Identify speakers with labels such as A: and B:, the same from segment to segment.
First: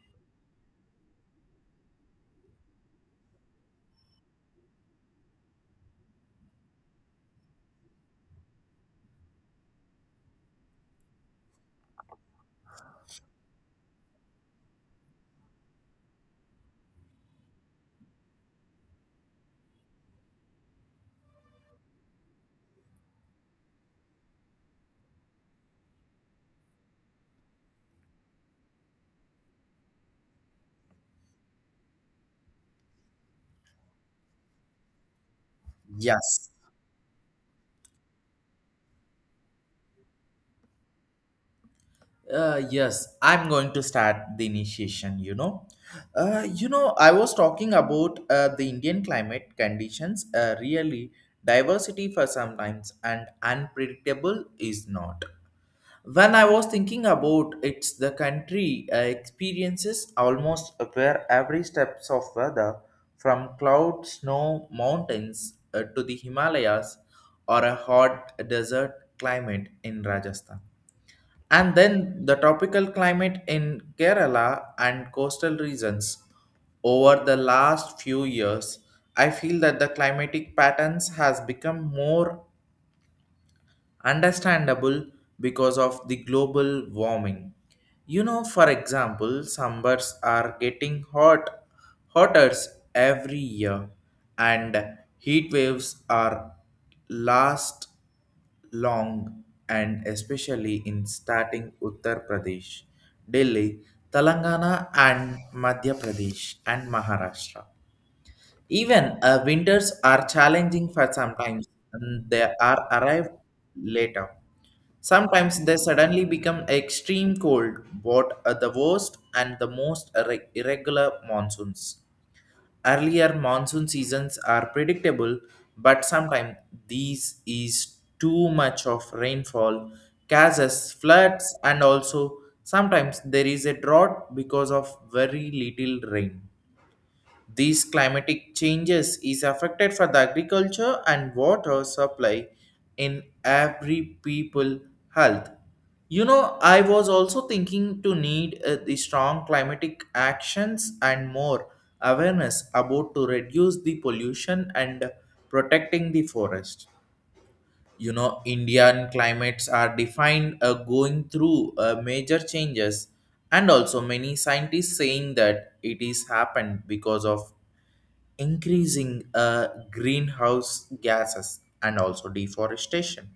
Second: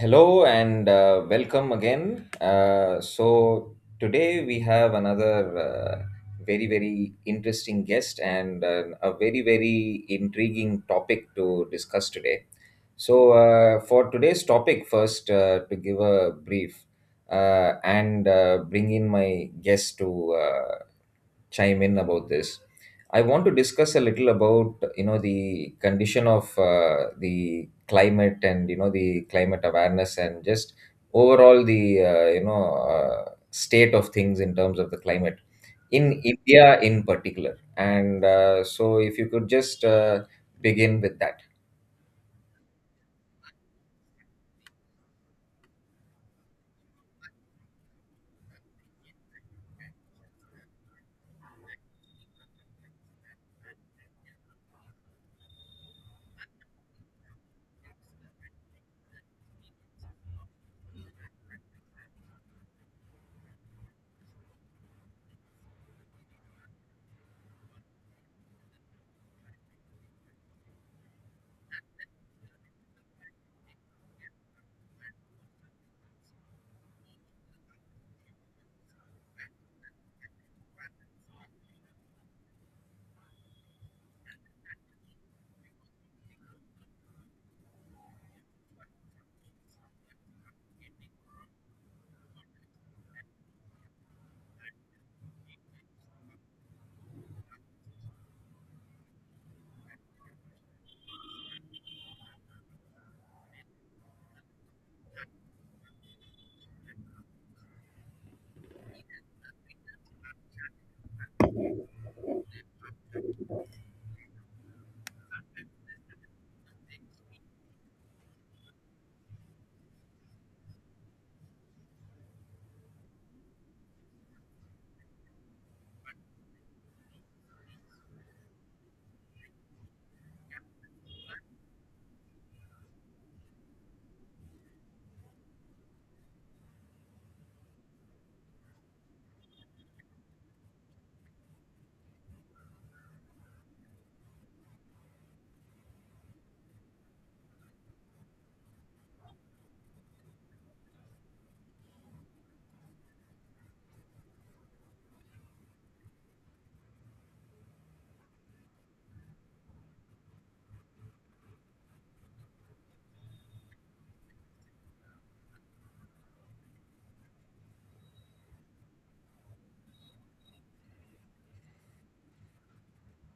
A: Hello and welcome again. Today we have another very, very interesting guest and a very, very intriguing topic to discuss today. For today's topic, first to give a brief and bring in my guest to chime in about this. I want to discuss a little about the condition of the climate and the climate awareness and just overall the state of things in terms of the climate in
B: Yes.
A: India in particular. And so, if you could just begin with that.
B: Yes, I'm going to start the initiation. I was talking about the Indian climate conditions. Really, diversity for sometimes and unpredictable is not. When I was thinking about it's the country experiences almost where every steps of weather, from cloud, snow, mountains to the Himalayas, or a hot desert climate in Rajasthan. And then the tropical climate in Kerala and coastal regions. Over the last few years, I feel that the climatic patterns has become more understandable because of the global warming. For example, summers are getting hotter every year, and heat waves are last long, and especially in starting Uttar Pradesh, Delhi, Telangana, and Madhya Pradesh and Maharashtra. Even winters are challenging for sometimes, and they are arrived later. Sometimes they suddenly become extreme cold, what are the worst and the most irregular monsoons. Earlier monsoon seasons are predictable, but sometimes these is too much of rainfall causes floods and also sometimes there is a drought because of very little rain. These climatic changes is affected for the agriculture and water supply in every people health. I was also thinking to need the strong climatic actions and more awareness about to reduce the pollution and protecting the forest. Indian climates are defined going through major changes, and also many scientists saying that it is happened because of increasing greenhouse gases and also deforestation.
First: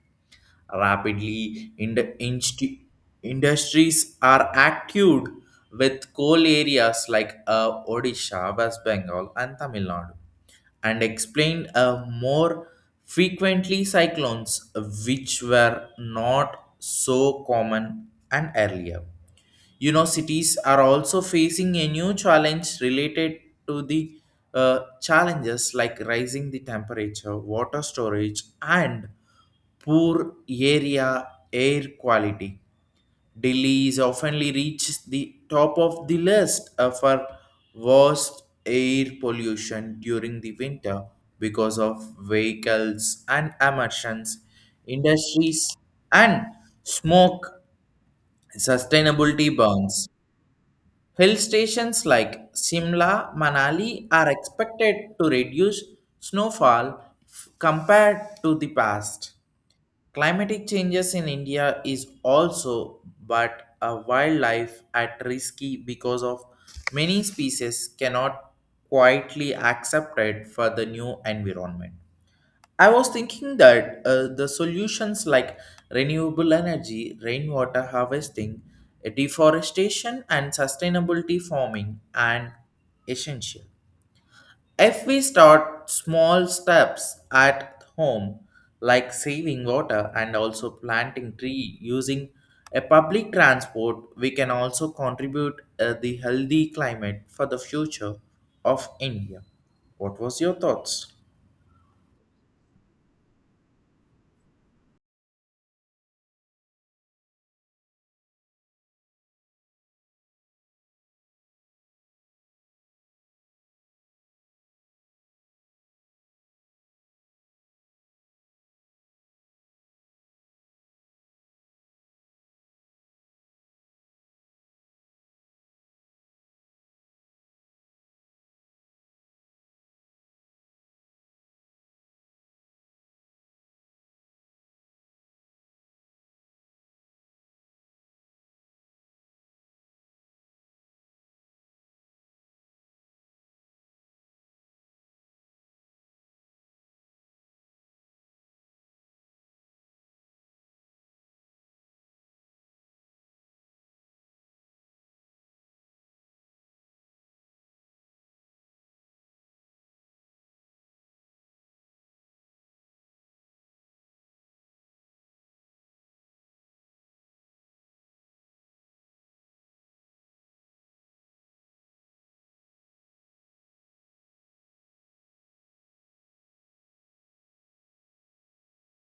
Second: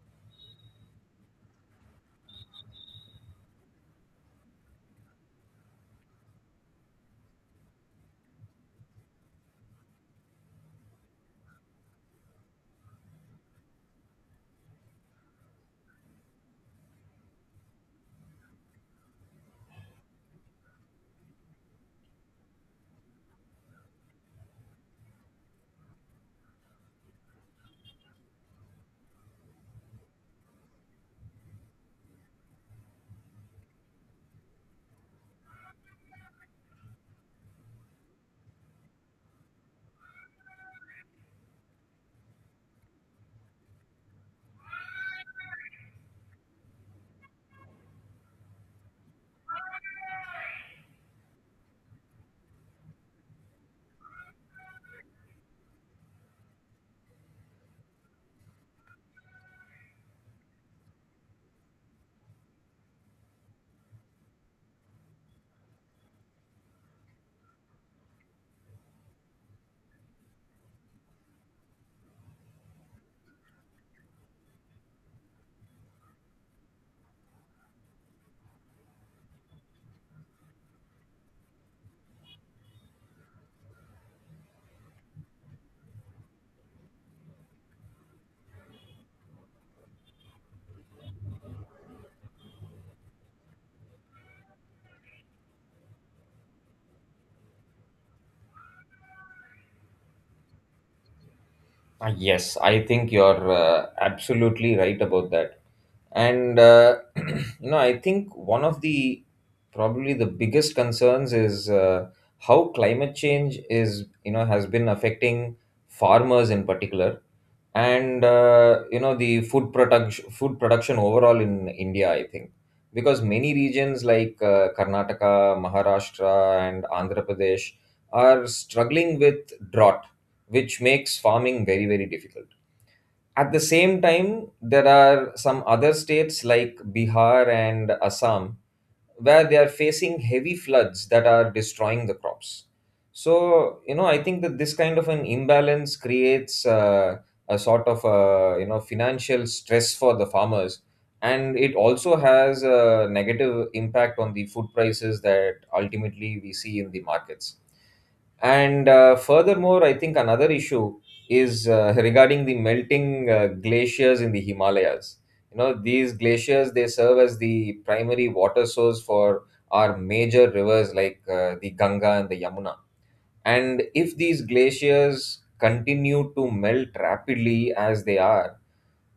B: Rapidly, in the industries are active with coal areas like Odisha, West Bengal, and Tamil Nadu, and explain more frequently cyclones, which were not so common and earlier. Universities are also facing a new challenge related to the challenges like rising the temperature, water storage, and poor area air quality. Delhi is oftenly reaches the top of the list for worst air pollution during the winter because of vehicles and emissions, industries, and smoke sustainability burns. Hill stations like Simla, Manali are expected to reduce snowfall compared to the past. Climatic changes in India is also but a wildlife at risky because of many species cannot quietly accepted for the new environment. I was thinking that the solutions like renewable energy, rainwater harvesting, deforestation, and sustainability farming are essential. If we start small steps at home, like saving water and also planting tree using a public transport, we can also contribute the healthy climate for the future of India. What was your thoughts?
A: Yes, I think you're absolutely right about that, and I think one of the probably the biggest concerns is how climate change is has been affecting farmers in particular, and the food production overall in india, I think, because many regions like karnataka, maharashtra, and andhra pradesh are struggling with drought, which makes farming very very difficult. At the same time, there are some other states like Bihar and Assam where they are facing heavy floods that are destroying the crops. So, you know, I think that this kind of an imbalance creates a sort of, you know, financial stress for the farmers. And it also has a negative impact on the food prices that ultimately we see in the markets. And Furthermore, I think another issue is regarding the melting glaciers in the Himalayas. You know, these glaciers, they serve as the primary water source for our major rivers like the Ganga and the Yamuna. And if these glaciers continue to melt rapidly as they are,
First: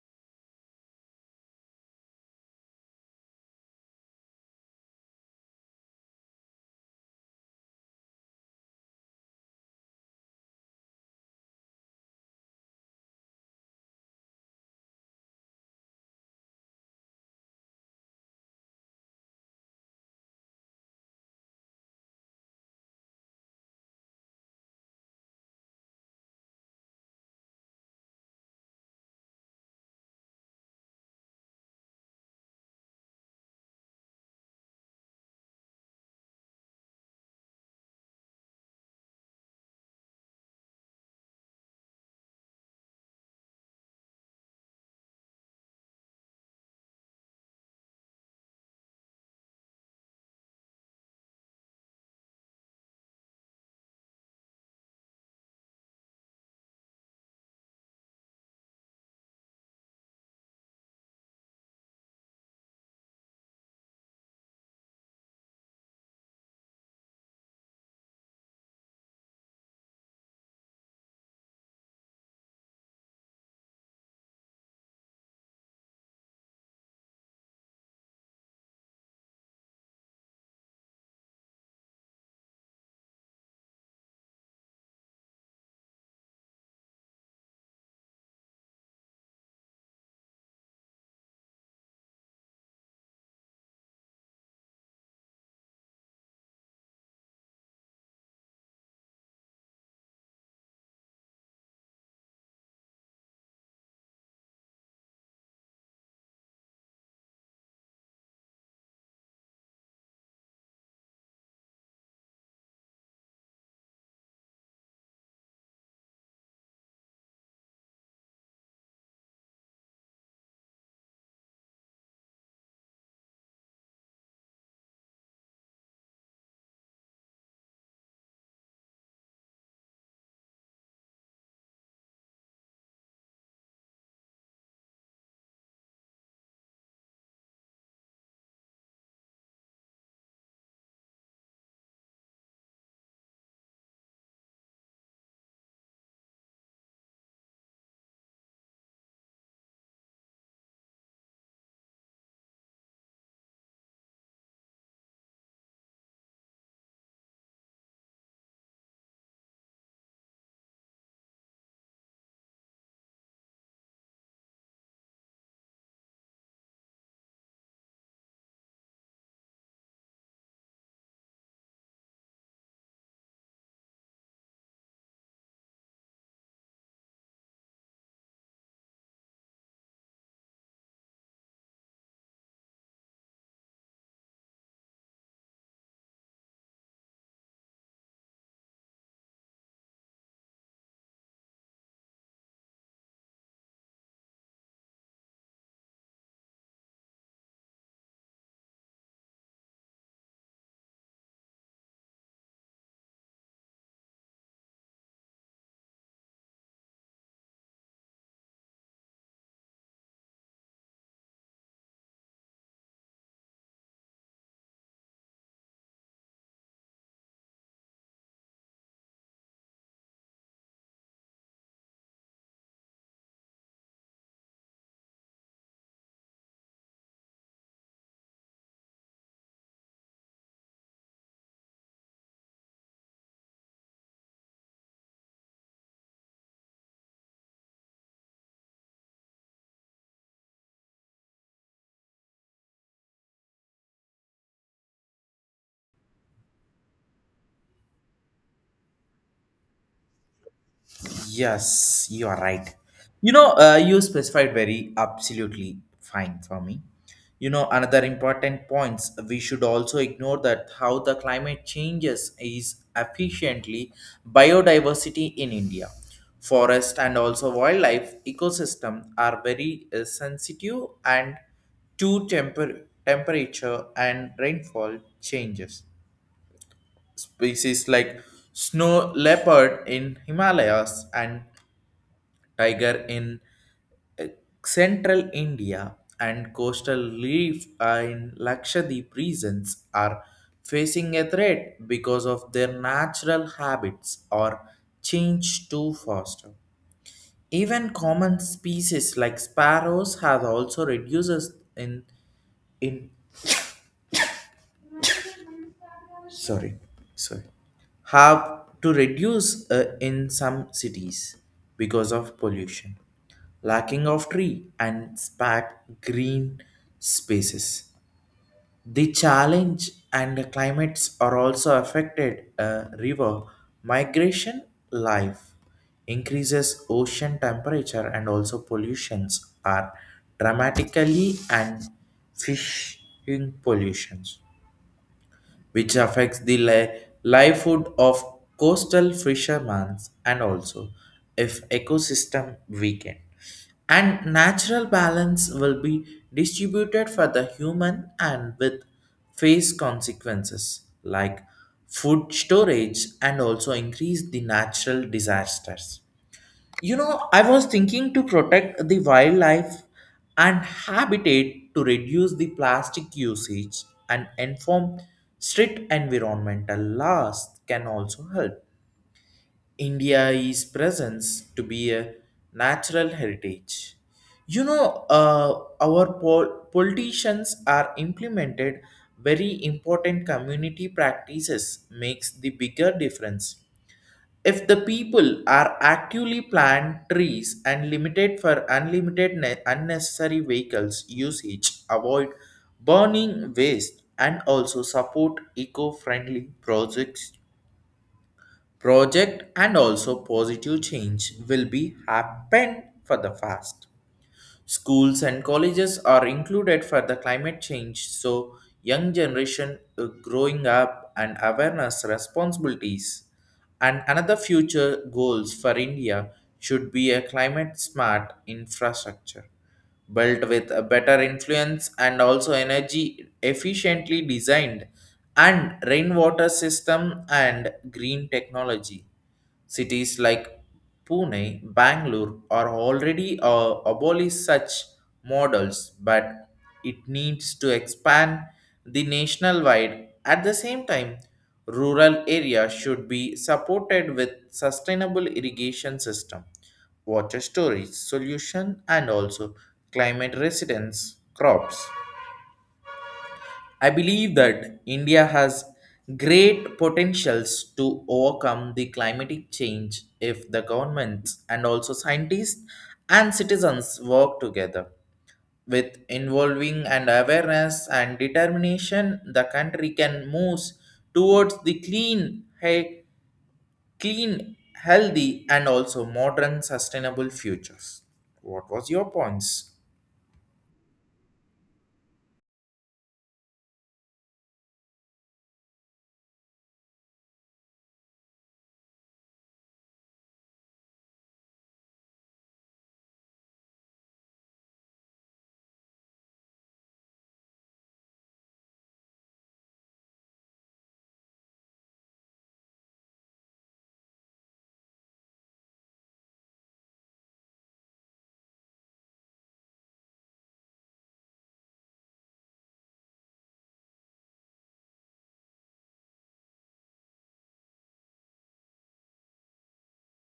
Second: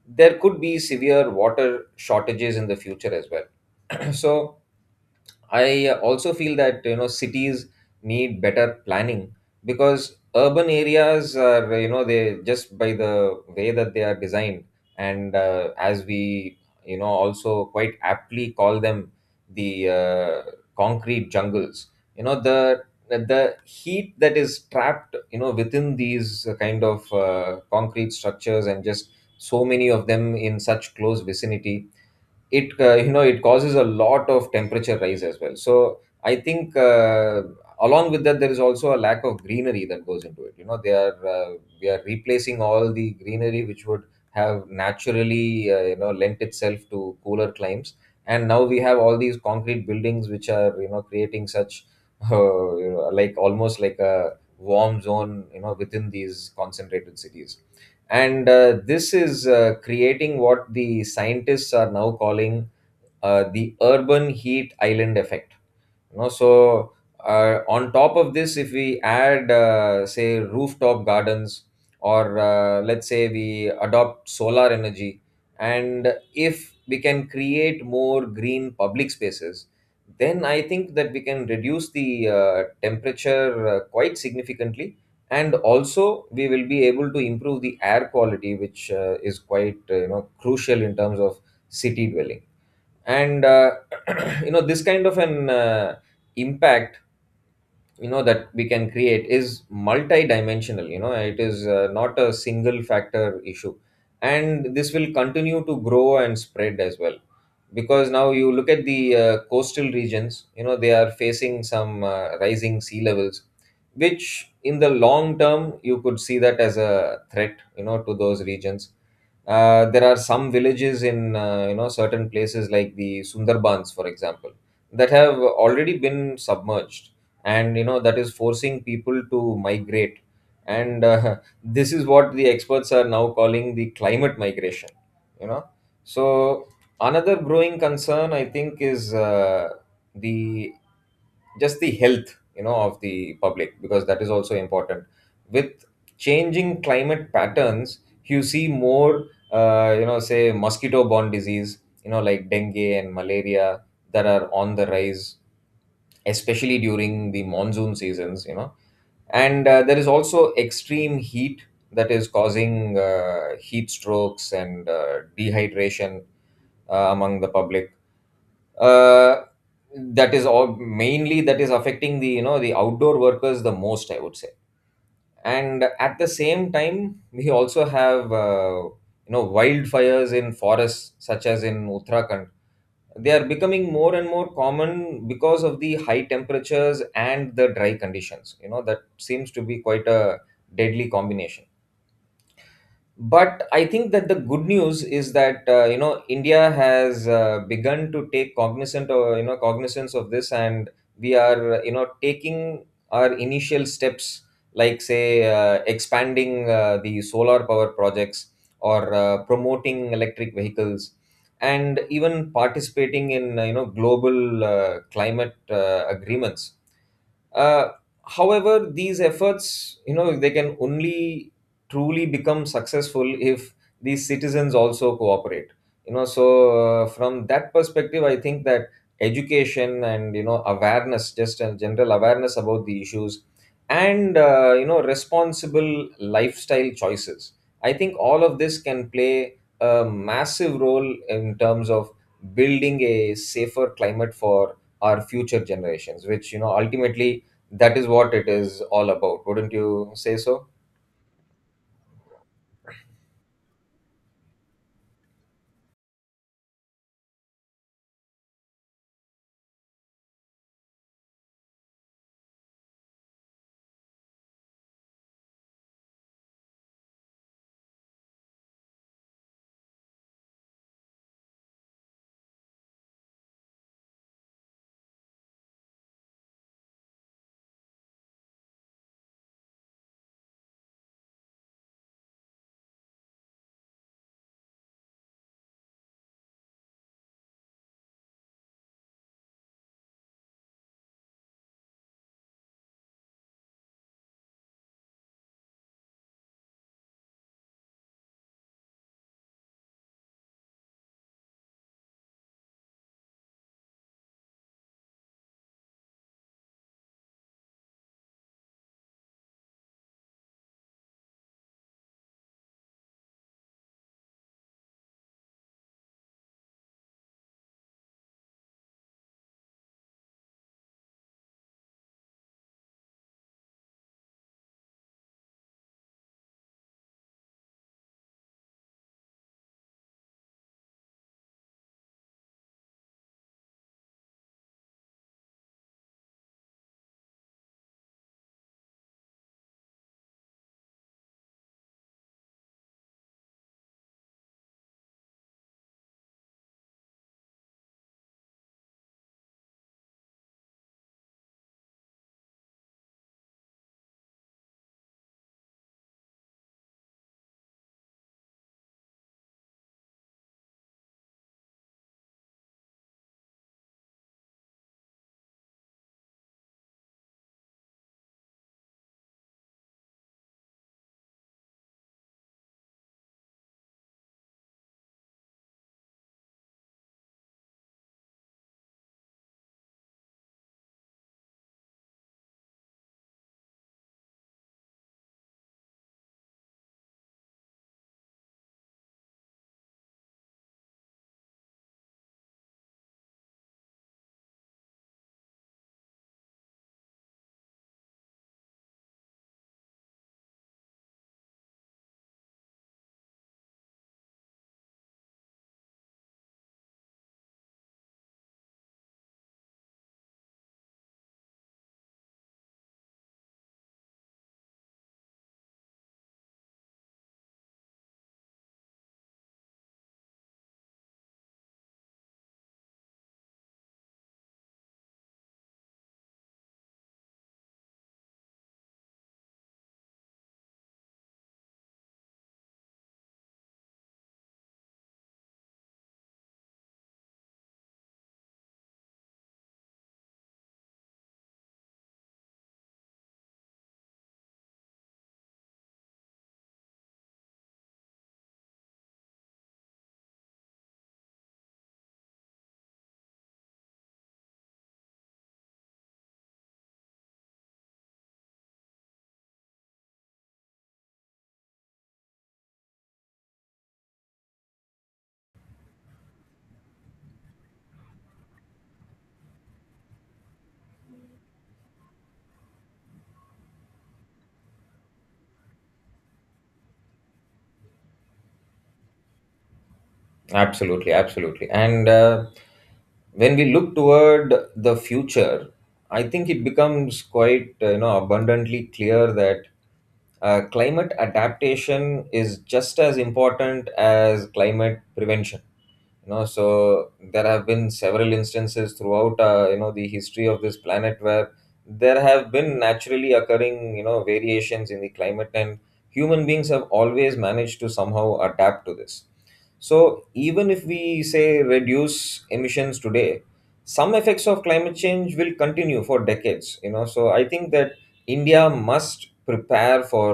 A: there could be severe water shortages in the future as well. So, I also feel that you know cities need better planning, because urban areas are, you know, they just, by the way that they are designed, and as we, you know, also quite aptly call them, the concrete jungles. You know, the heat that is trapped, you know, within these kind of concrete structures, and just so many of them in such close vicinity, it you know, it causes a lot of temperature rise as well. So I think along with that there is also a lack of greenery that goes into it. You know, they are we are replacing all the greenery which would have naturally you know, lent itself to cooler climes, and now we have all these concrete buildings which are, you know, creating such you know, like almost like a warm zone, you know, within these concentrated cities. And this is creating what the scientists are now calling the urban heat island effect. You know, so on top of this, if we add, say, rooftop gardens, or let's say we adopt solar energy, and if we can create more green public spaces, then I think that we can reduce the temperature quite significantly. And also, we will be able to improve the air quality, which is quite you know, crucial in terms of city dwelling. And you know, this kind of an impact, you know, that we can create is multidimensional. You know, it is not a single factor issue, and this will continue to grow and spread as well, because now you look at the coastal regions. You know, they are facing some rising sea levels, which in the long term you could see that as a threat, you know, to those regions. There are some villages in you know, certain places like the sundarbans, for example, that have already been submerged, and you know, that is forcing people to migrate. And this is what the experts are now calling the climate migration, you know. So another growing concern, I think, is the just the health, you know, of the public, because that is also important. With changing climate patterns, you see more you know, say, mosquito borne disease, you know, like dengue and malaria, that are on the rise, especially during the monsoon seasons, you know. And there is also extreme heat that is causing heat strokes and dehydration among the public. uh, that is all mainly that is affecting the, you know, the outdoor workers the most, I would say. And at the same time, we also have you know, wildfires in forests such as in uttarakhand. They are becoming more and more common because of the high temperatures and the dry conditions, you know. That seems to be quite a deadly combination. But I think that the good news is that you know, india has begun to take cognizant, or you know, cognizance of this, and we are you know, taking our initial steps, like say expanding the solar power projects, or promoting electric vehicles, and even participating in you know, global climate agreements. Uh, however, these efforts, you know, they can only truly become successful if these citizens also cooperate. You know, so from that perspective, I think that education and you know, awareness, just a general awareness about the issues, and you know, responsible lifestyle choices, I think all of this can play a massive role in terms of building a safer climate for our future generations, which you know, ultimately, that is what it is all about, wouldn't you say so?
B: Yes, you are right. You specified very absolutely fine for me. Another important points we should also ignore that how the climate changes is efficiently biodiversity in India. Forest and also wildlife ecosystem are very sensitive and to temperature and rainfall changes. Species like snow leopard in Himalayas and tiger in central India and coastal reef in Lakshadweep regions are facing a threat because of their natural habits or change too fast. Even common species like sparrows have also reduces in, sorry, sorry, have to reduce in some cities because of pollution, lacking of tree and spark green spaces. The challenge and the climates are also affected river migration life. Increases ocean temperature and also pollutions are dramatically and fishing pollutions, which affects the livelihood of coastal fishermen, and also if ecosystem weaken and natural balance will be distributed for the human and with face consequences like food storage and also increase the natural disasters. I was thinking to protect the wildlife and habitat to reduce the plastic usage and inform strict environmental laws can also help. India is presence to be a natural heritage. You know, uh, our politicians are implemented very important community practices makes the bigger difference if the people are actively planned trees and limited for unlimited unnecessary vehicles usage, avoid burning waste and also support eco-friendly projects project and also positive change will be happen for the fast. Schools and colleges are included for the climate change, so young generation growing up and awareness responsibilities. And another future goals for India should be a climate smart infrastructure built with a better influence and also energy efficiently designed and rainwater system and green technology. Cities like Pune, Bangalore are already abolish such models, but it needs to expand the national wide. At the same time, rural areas should be supported with sustainable irrigation system, water storage solution, and also climate resistance crops. I believe that India has great potentials to overcome the climatic change if the governments and also scientists and citizens work together. With involving and awareness and determination, the country can move towards the clean, clean, healthy, and also modern sustainable futures. What was your points?
A: Absolutely, absolutely. And when we look toward the future, I think it becomes quite you know, abundantly clear that climate adaptation is just as important as climate prevention. You know, so there have been several instances throughout you know, the history of this planet where there have been naturally occurring, you know, variations in the climate, and human beings have always managed to somehow adapt to this. So even if we say reduce emissions today, some effects of climate change will continue for decades. You know, so I think that india must prepare for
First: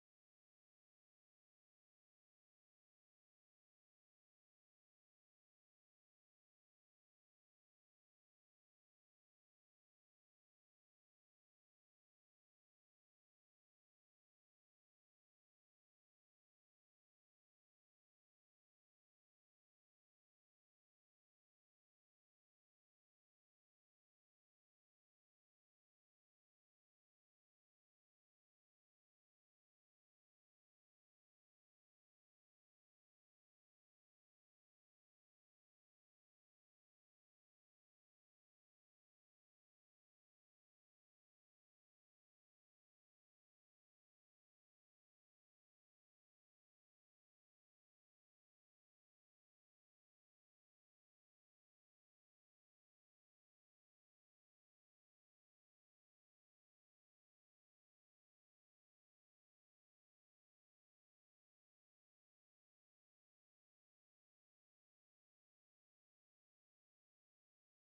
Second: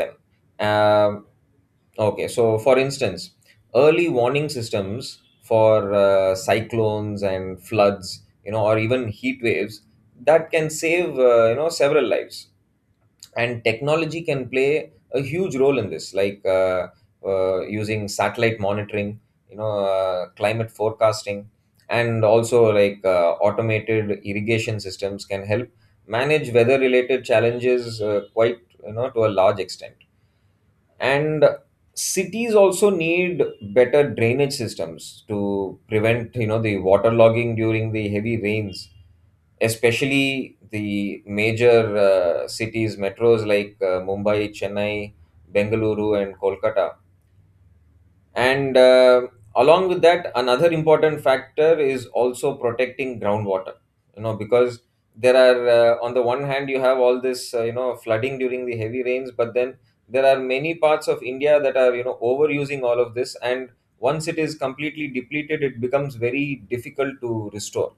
A: them. Um Okay, so for instance, early warning systems for cyclones and floods, you know, or even heat waves, that can save, you know, several lives. And technology can play a huge role in this, like using satellite monitoring, you know, climate forecasting, and also like automated irrigation systems can help manage weather-related challenges quite, you know, to a large extent. And cities also need better drainage systems to prevent, you know, the waterlogging during the heavy rains, especially the major cities, metros, like mumbai, chennai, bengaluru, and kolkata. And along with that, another important factor is also protecting groundwater, you know, because there are on the one hand you have all this you know, flooding during the heavy rains, but then there are many parts of india that are, you know, overusing all of this, and once it is completely depleted it becomes very difficult to restore.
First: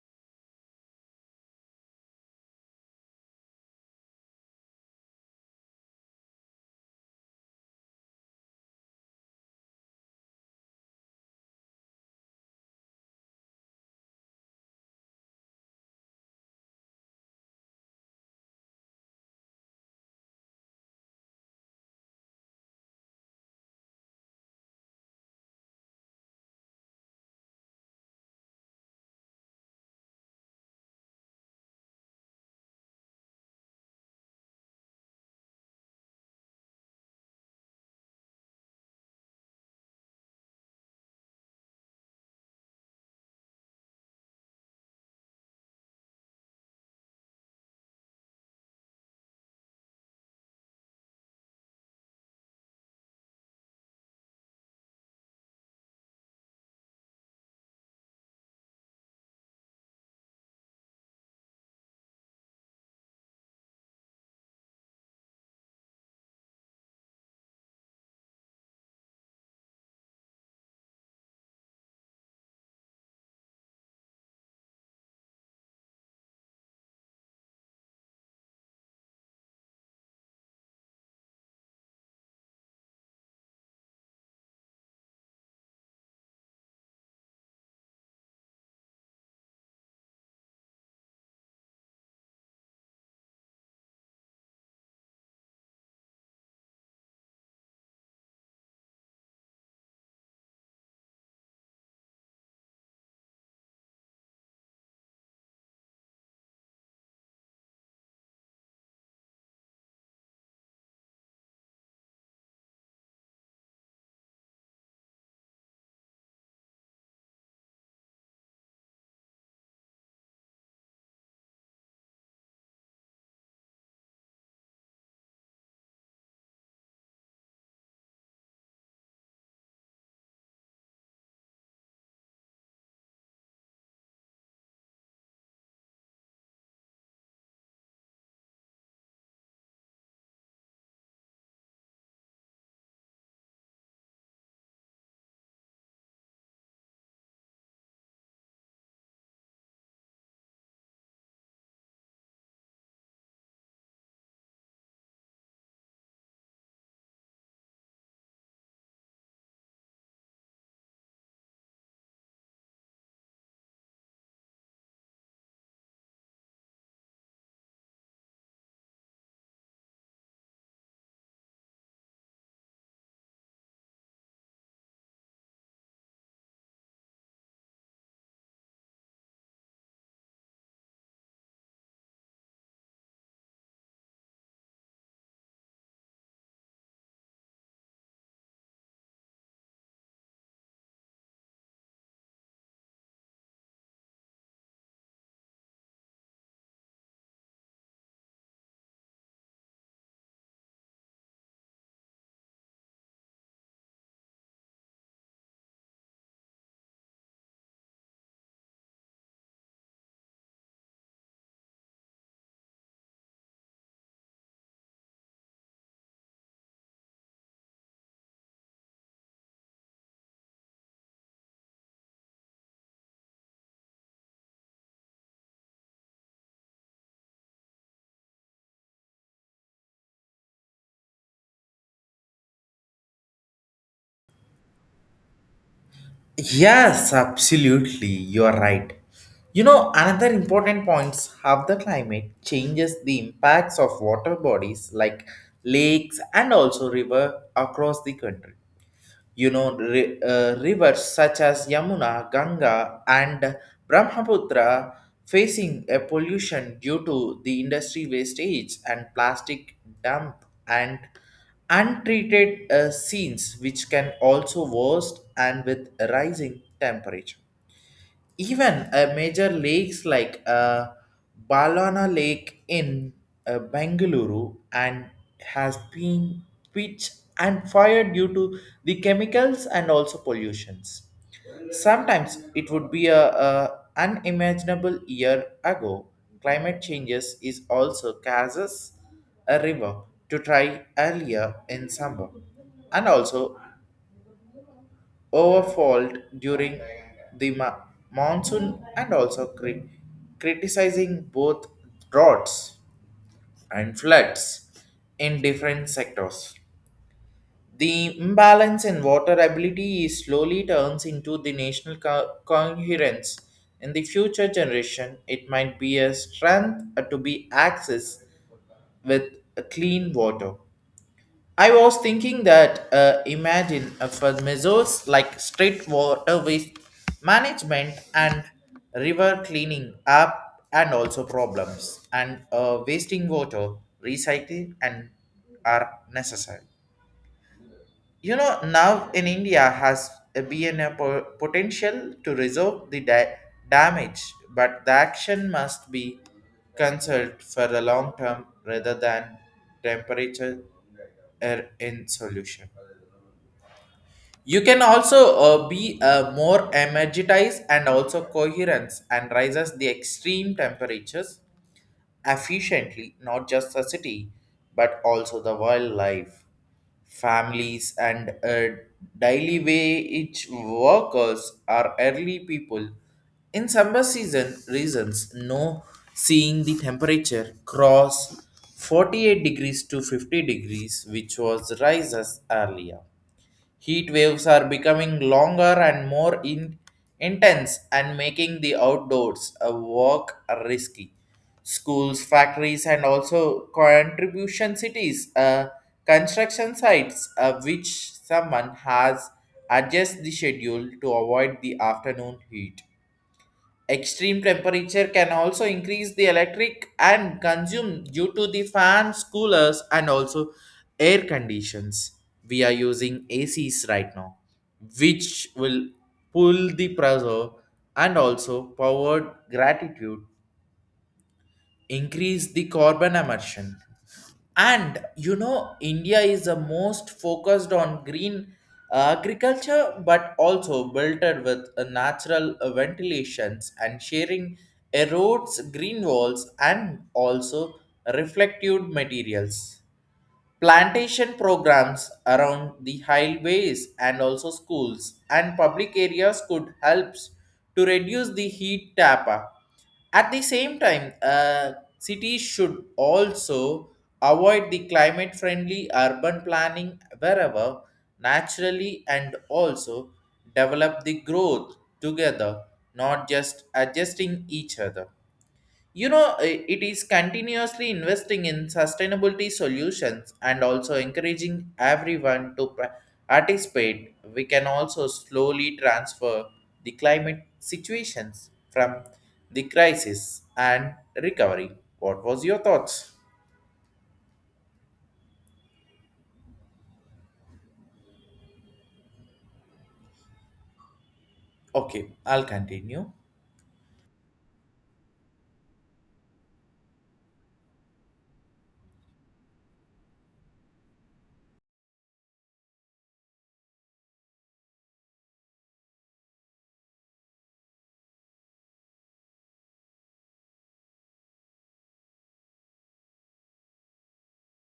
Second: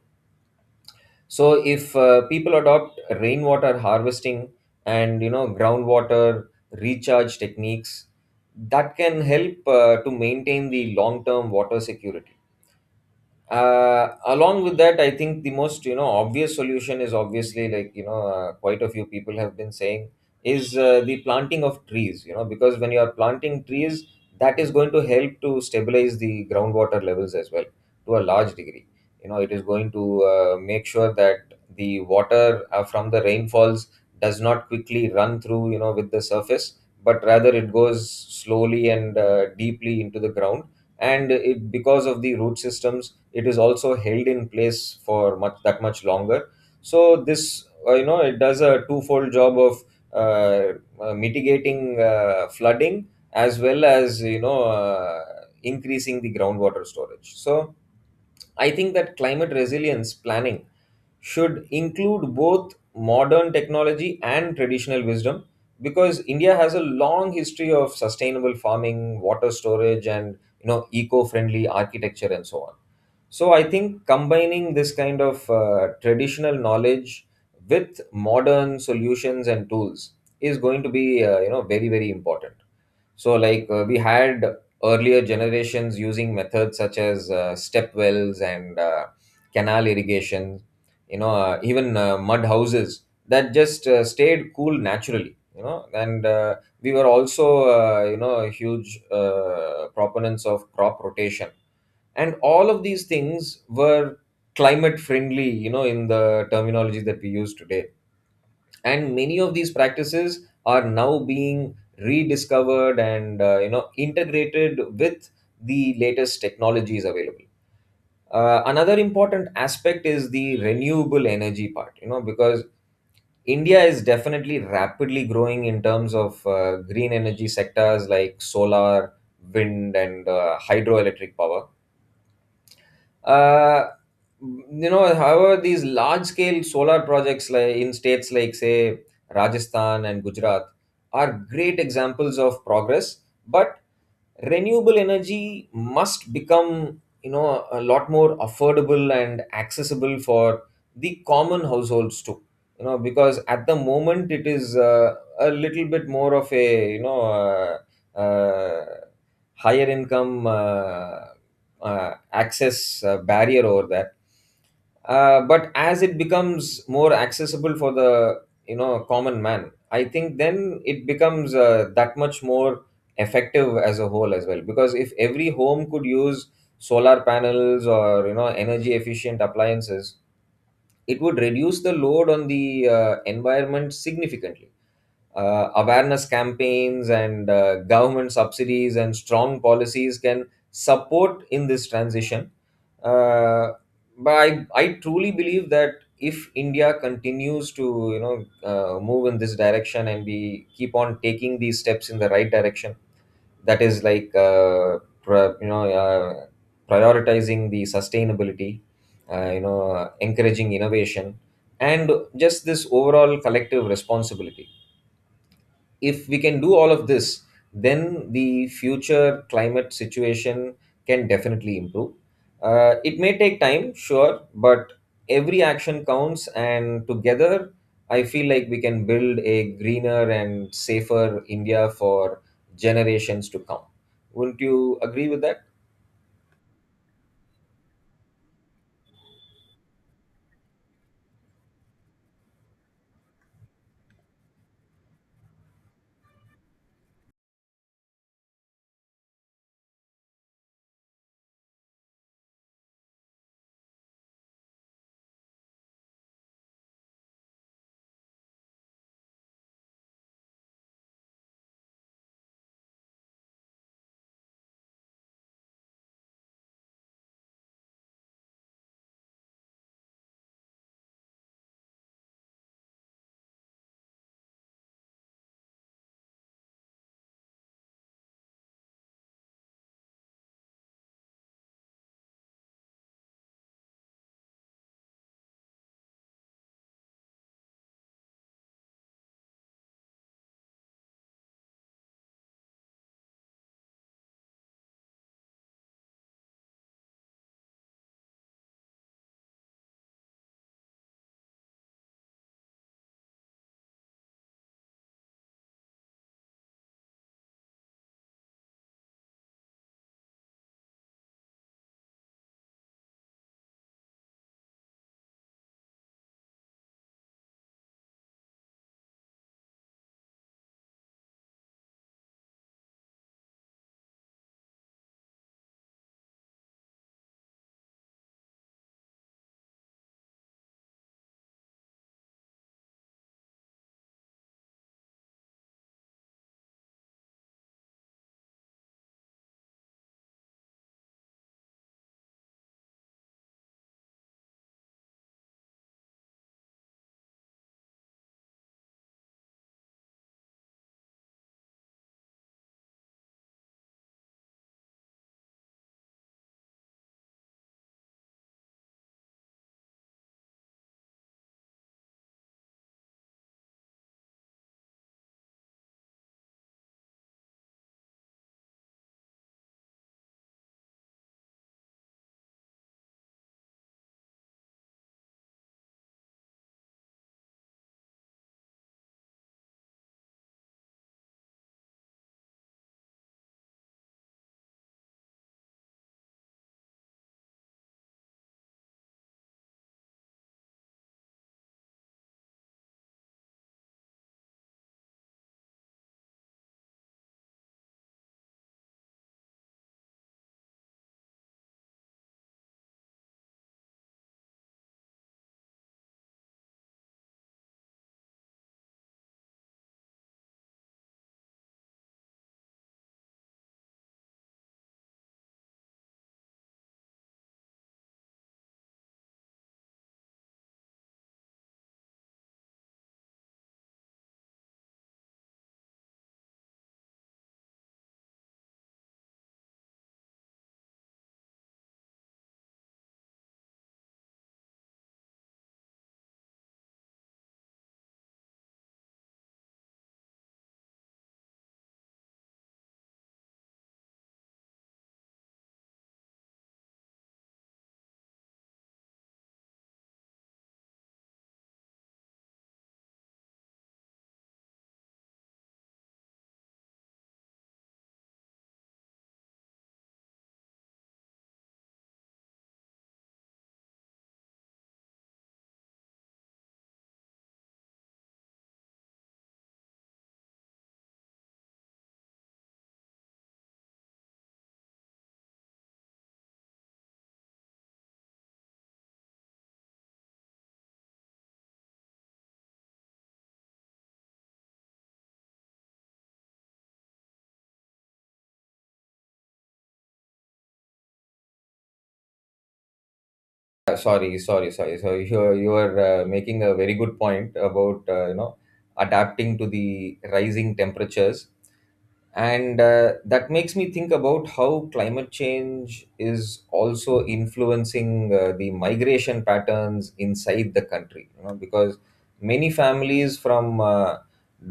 A: So if people adopt rainwater harvesting and, you know, groundwater recharge techniques, that can help to maintain the long term water security. Along with that, I think the most, you know, obvious solution, is obviously, like you know, quite a few people have been saying, is the planting of trees, you know, because when you are planting trees, that is going to help to stabilize the groundwater levels as well, to a large degree. You know, it is going to make sure that the water from the rainfalls does not quickly run through, you know, with the surface, but rather it goes slowly and deeply into the ground, and it, because of the root systems, it is also held in place for much, that much longer. So this you know, it does a twofold job of uh, mitigating flooding as well as, you know, increasing the groundwater storage. So I think that climate resilience planning should include both modern technology and traditional wisdom, because india has a long history of sustainable farming, water storage, and you know, eco-friendly architecture, and so on. So I think combining this kind of traditional knowledge with modern solutions and tools is going to be you know, very very important. So like we had earlier generations using methods such as step wells and canal irrigation, you know, even mud houses that just stayed cool naturally. And we were also huge proponents of crop rotation, and all of these things were climate friendly, in the terminology that we use today. And many of these practices are now being rediscovered and integrated with the latest technologies available. Another important aspect is the renewable energy part, because India is definitely rapidly growing in terms of green energy sectors like solar, wind, and hydroelectric power. uh, However, these large scale solar projects, like in states like say Rajasthan and Gujarat, are great examples of progress, but renewable energy must become, a lot more affordable and accessible for the common households too, because at the moment it is a little bit more of a uh, higher income access barrier over that. But as it becomes more accessible for the common man, I think then it becomes that much more effective as a whole as well, because if every home could use solar panels or energy efficient appliances, it would reduce the load on the environment significantly. Awareness campaigns and government subsidies and strong policies can support in this transition. uh, but I truly believe that if India continues to move in this direction and we keep on taking these steps in the right direction, that is like pri- you know uh, prioritizing the sustainability, encouraging innovation, and just this overall collective responsibility. If we can do all of this, then the future climate situation can definitely improve. It may take time, sure, but every action counts, and together, I feel like we can build a greener and safer India for generations to come. Wouldn't you agree with that?
B: Yes, absolutely. You are right. Another important points how the climate changes the impacts of water bodies like lakes and also river across the country. Rivers such as Yamuna, Ganga, and Brahmaputra facing a pollution due to the industry wastage and plastic dump and untreated scenes, which can also worsen and with rising temperature. Even major lakes like Balana Lake in Bengaluru and has been pitched and fired due to the chemicals and also pollutions. Sometimes it would be a unimaginable year ago. Climate changes is also causes a river to try earlier in summer, and also overfalled during the monsoon and also criticizing both droughts and floods in different sectors. The imbalance in water ability is slowly turns into the national coherence. In the future generation, it might be a strength to be accessed with clean water. I was thinking that imagine for measures like street water waste management and river cleaning up and also problems and wasting water recycling and are necessary. Now in India has a been a potential to resolve the damage, but the action must be considered for the long term rather than temperature in solution. You can also be more energized and also coherence and rises the extreme temperatures efficiently, not just the city, but also the wildlife, families, and daily wage workers are early people. In summer season reasons, no seeing the temperature cross 48° degrees to 50° degrees, which was rises earlier. Heat waves are becoming longer and more intense and making the outdoors a walk risky. Schools, factories, and also contribution cities, construction sites, which someone has adjust the schedule to avoid the afternoon heat. Extreme temperature can also increase the electric and consume due to the fans, coolers, and also air conditions. We are using ACs right now, which will pull the pressure and also powered gratitude increase the carbon emission, and India is the most focused on green agriculture but also built it with natural ventilations and sharing erodes green walls and also reflective materials plantation programs around the highways and also schools and public areas could help to reduce the heat tapa. At the same time cities should also avoid the climate friendly urban planning wherever naturally and also develop the growth together, not just adjusting each other. It is continuously investing in sustainability solutions and also encouraging everyone to participate. We can also slowly transfer the climate situations from the crisis and recovery. What was your thoughts? Okay, I'll continue.
A: Sorry, sorry, sorry. So you are making a very good point about adapting to the rising temperatures, and that makes me think about how climate change is also influencing the migration patterns inside the country, because many families from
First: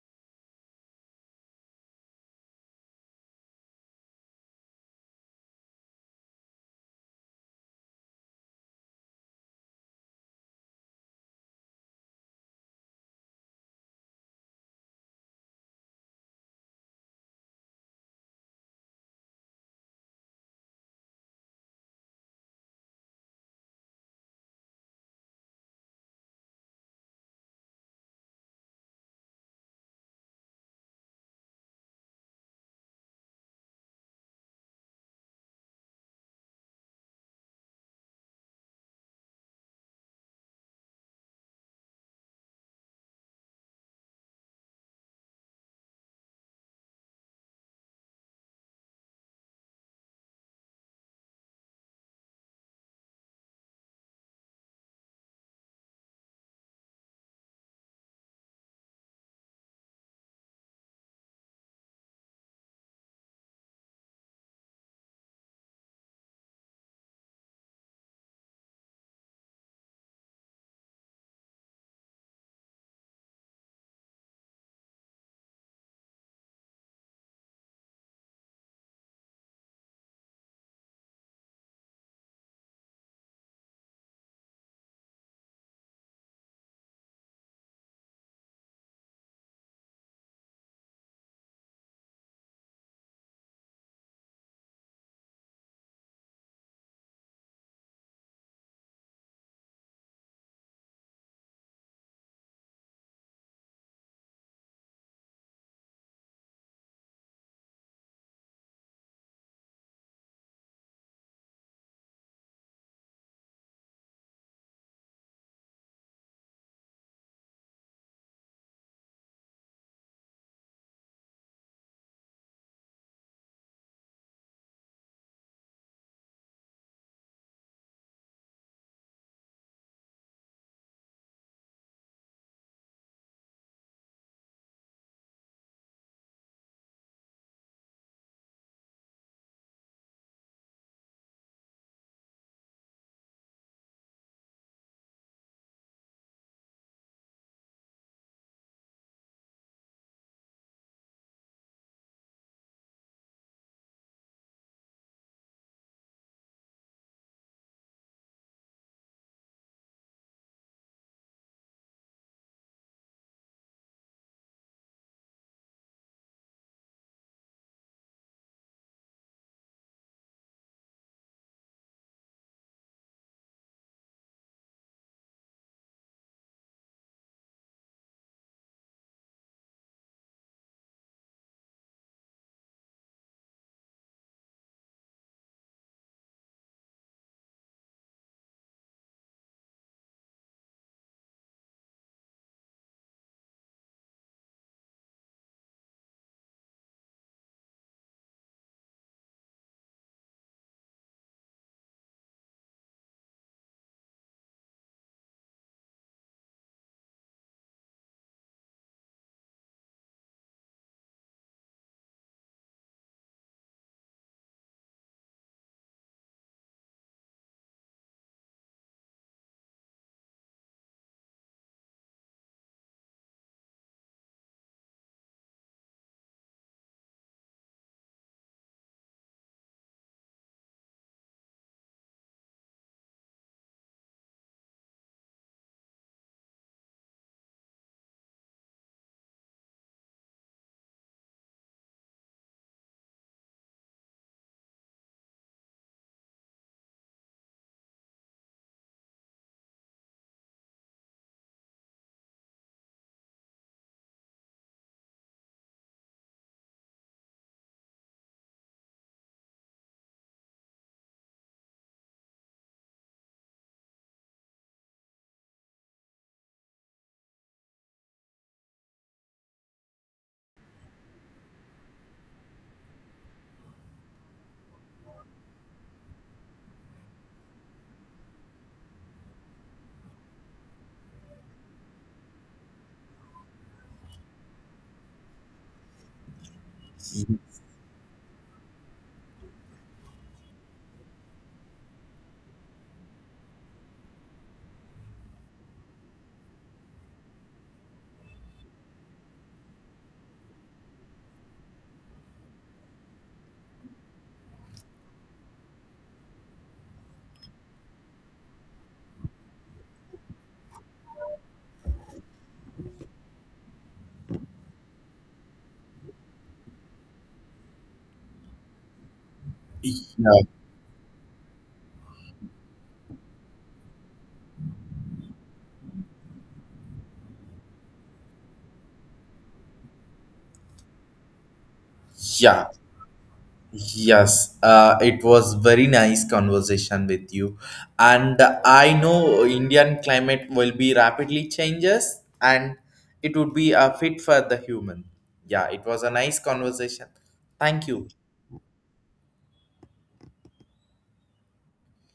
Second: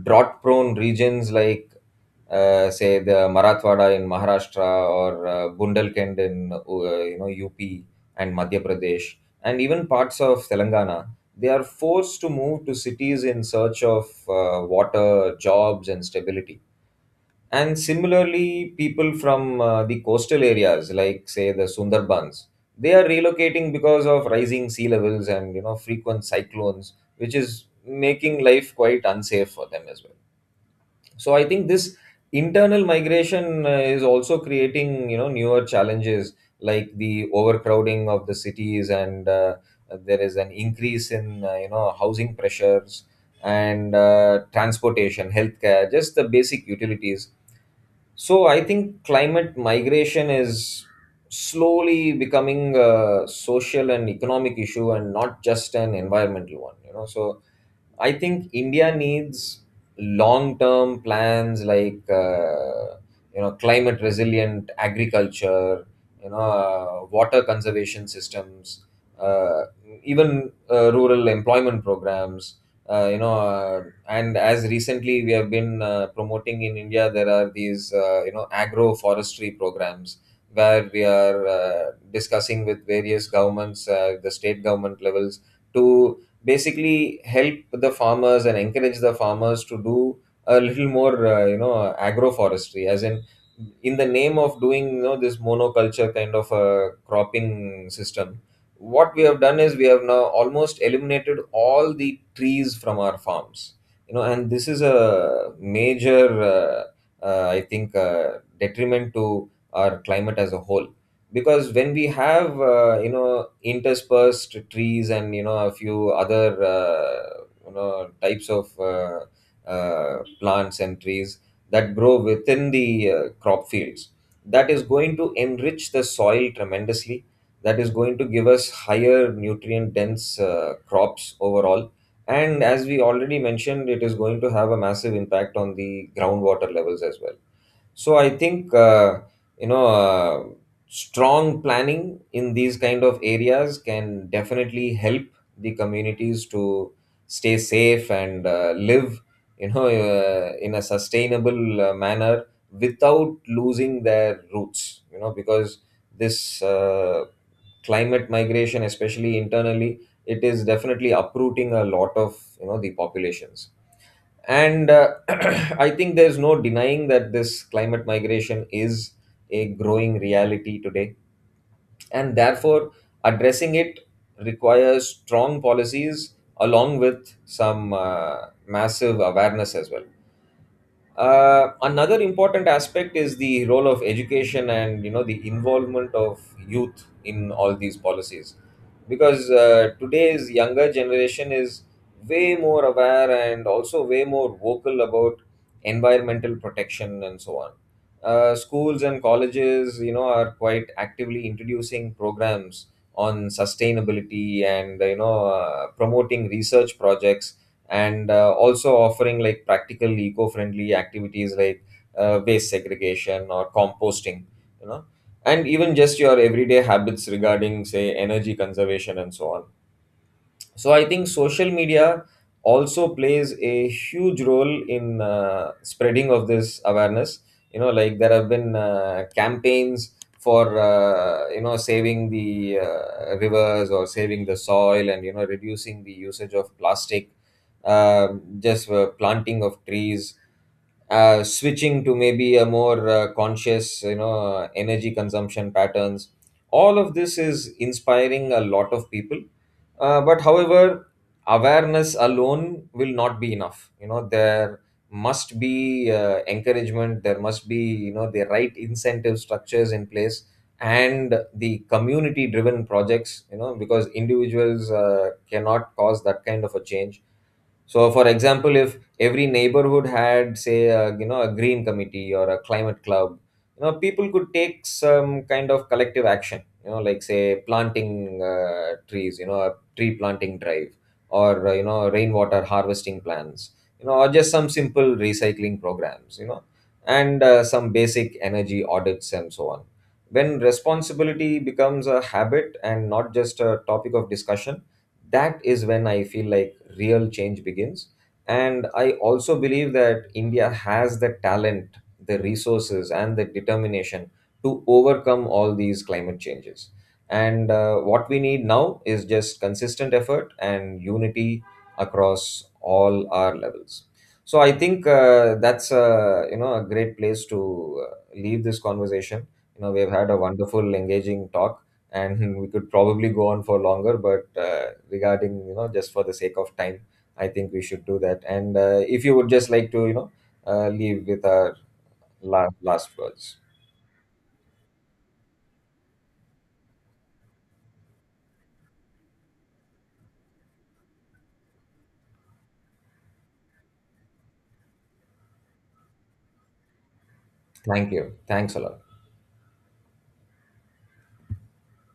A: drought prone regions like say the Marathwada in Maharashtra or Bundelkhand in UP and Madhya Pradesh, and even parts of Telangana, they are forced to move to cities in search of water, jobs, and stability. And similarly, people from the coastal areas, like say the Sundarbans, they are relocating because of rising sea levels and frequent cyclones, which is making life quite unsafe for them as well. So I think this internal migration is also creating newer challenges like the overcrowding of the cities, and there is an increase in housing pressures and transportation, healthcare, just the basic utilities. So I think climate migration is slowly becoming a social and economic issue and not just an environmental one. So I think India needs long-term plans like climate resilient agriculture, water conservation systems, uh, even rural employment programs. And as recently we have been promoting in India, there are these agroforestry programs, where we are discussing with various governments, the state government levels, to basically help the farmers and encourage the farmers to do a little more agroforestry. As in the name of doing this monoculture kind of a cropping system, what we have done is we have now almost eliminated all the trees from our farms, and this is a major I think detriment to our climate as a whole, because when we have interspersed trees and a few other types of plants and trees that grow within the crop fields, that is going to enrich the soil tremendously, that is going to give us higher nutrient dense crops overall, and as we already mentioned, it is going to have a massive impact on the groundwater levels as well. So I think you know uh, strong planning in these kind of areas can definitely help the communities to stay safe and live in a sustainable manner without losing their roots, because this climate migration, especially internally, it is definitely uprooting a lot of the populations. And I think there's no denying that this climate migration is a growing reality today. And therefore, addressing it requires strong policies along with some massive awareness as well. Another important aspect is the role of education and the involvement of youth in all these policies, because today's younger generation is way more aware and also way more vocal about environmental protection and so on. Schools and colleges, are quite actively introducing programs on sustainability and promoting research projects, and also offering like practical eco-friendly activities like waste segregation or composting. You know and even just your everyday habits regarding say energy conservation and so on. So I think social media also plays a huge role in spreading of this awareness, like there have been campaigns for saving the rivers, or saving the soil, and reducing the usage of plastic, um just planting of trees, switching to maybe a more conscious energy consumption patterns. All of this is inspiring a lot of people. But however, awareness alone will not be enough. There must be encouragement, there must be, the right incentive structures in place, and the community driven projects, because individuals cannot cause that kind of a change. So, for example, if every neighborhood had, say, a green committee or a climate club, people could take some kind of collective action. Like say planting trees. A tree planting drive, or rainwater harvesting plans. Or just some simple recycling programs. And some basic energy audits and so on. When responsibility becomes a habit and not just a topic of discussion, that is when I feel like real change begins. And I also believe that India has the talent, the resources, and the determination to overcome all these climate changes. And what we need now is just consistent effort and unity across all our levels. So I think that's a great place to leave this conversation. We have had a
B: Yeah,
A: wonderful, engaging talk, and we could probably go on for longer, but regarding, just for the sake of time, I think we should do that. And if you would just like to leave with our
B: yeah.
A: last words,
B: Yes, it was very nice conversation with you, and I know Indian climate will be rapidly changes, and it would be a fit for the human. Yeah, it was a nice conversation. Thank you.
A: thank you, thanks a lot.